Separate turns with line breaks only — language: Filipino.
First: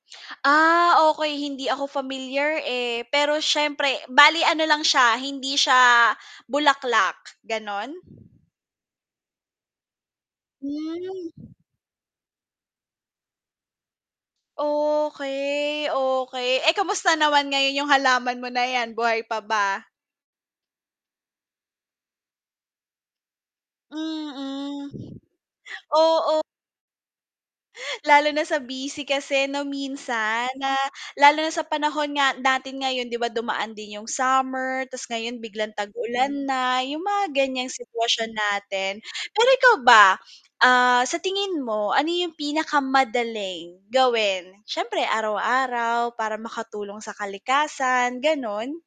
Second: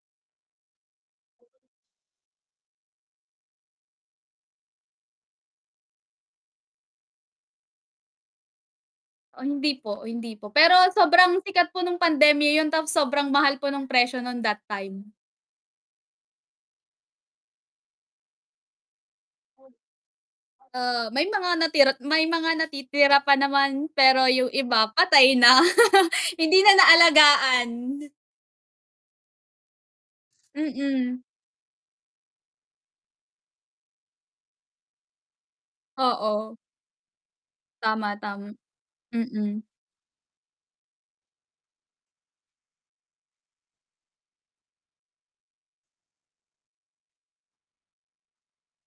Ah, okey hindi ako familiar, eh, pero siyempre, bale ano lang siya, hindi siya bulaklak, gano'n?
Oh hindi po, oh hindi po. Pero
Hmm.
sobrang sikat po no'ng pandemya 'yon, tapos sobrang mahal po no'ng presyo no'n that time.
Okey, okey, eh, kamusta naman ngayon 'yung halaman mo na 'yan, buhay pa ba?
Ah, may mga natirat may mga natitira pa naman, pero 'yung iba
Mm.
patay na,
Oo.
hindi na naalagaan.
Lalo na sa busy kasi 'no minsan na,
Mm.
lalo na sa panahon nga natin ngayon 'di ba dumaan din 'yung summer, ta's ngayon biglang tag-ulan
Oo.
na, 'yung mga ganiyang
Tama,
sitwasyon
tam
natin. Pero
mm.
ikaw ba, ah, sa tingin mo, ano 'yung pinakamadaling gawin, siyempre araw-araw para makatulong sa kalikasan, gano'n?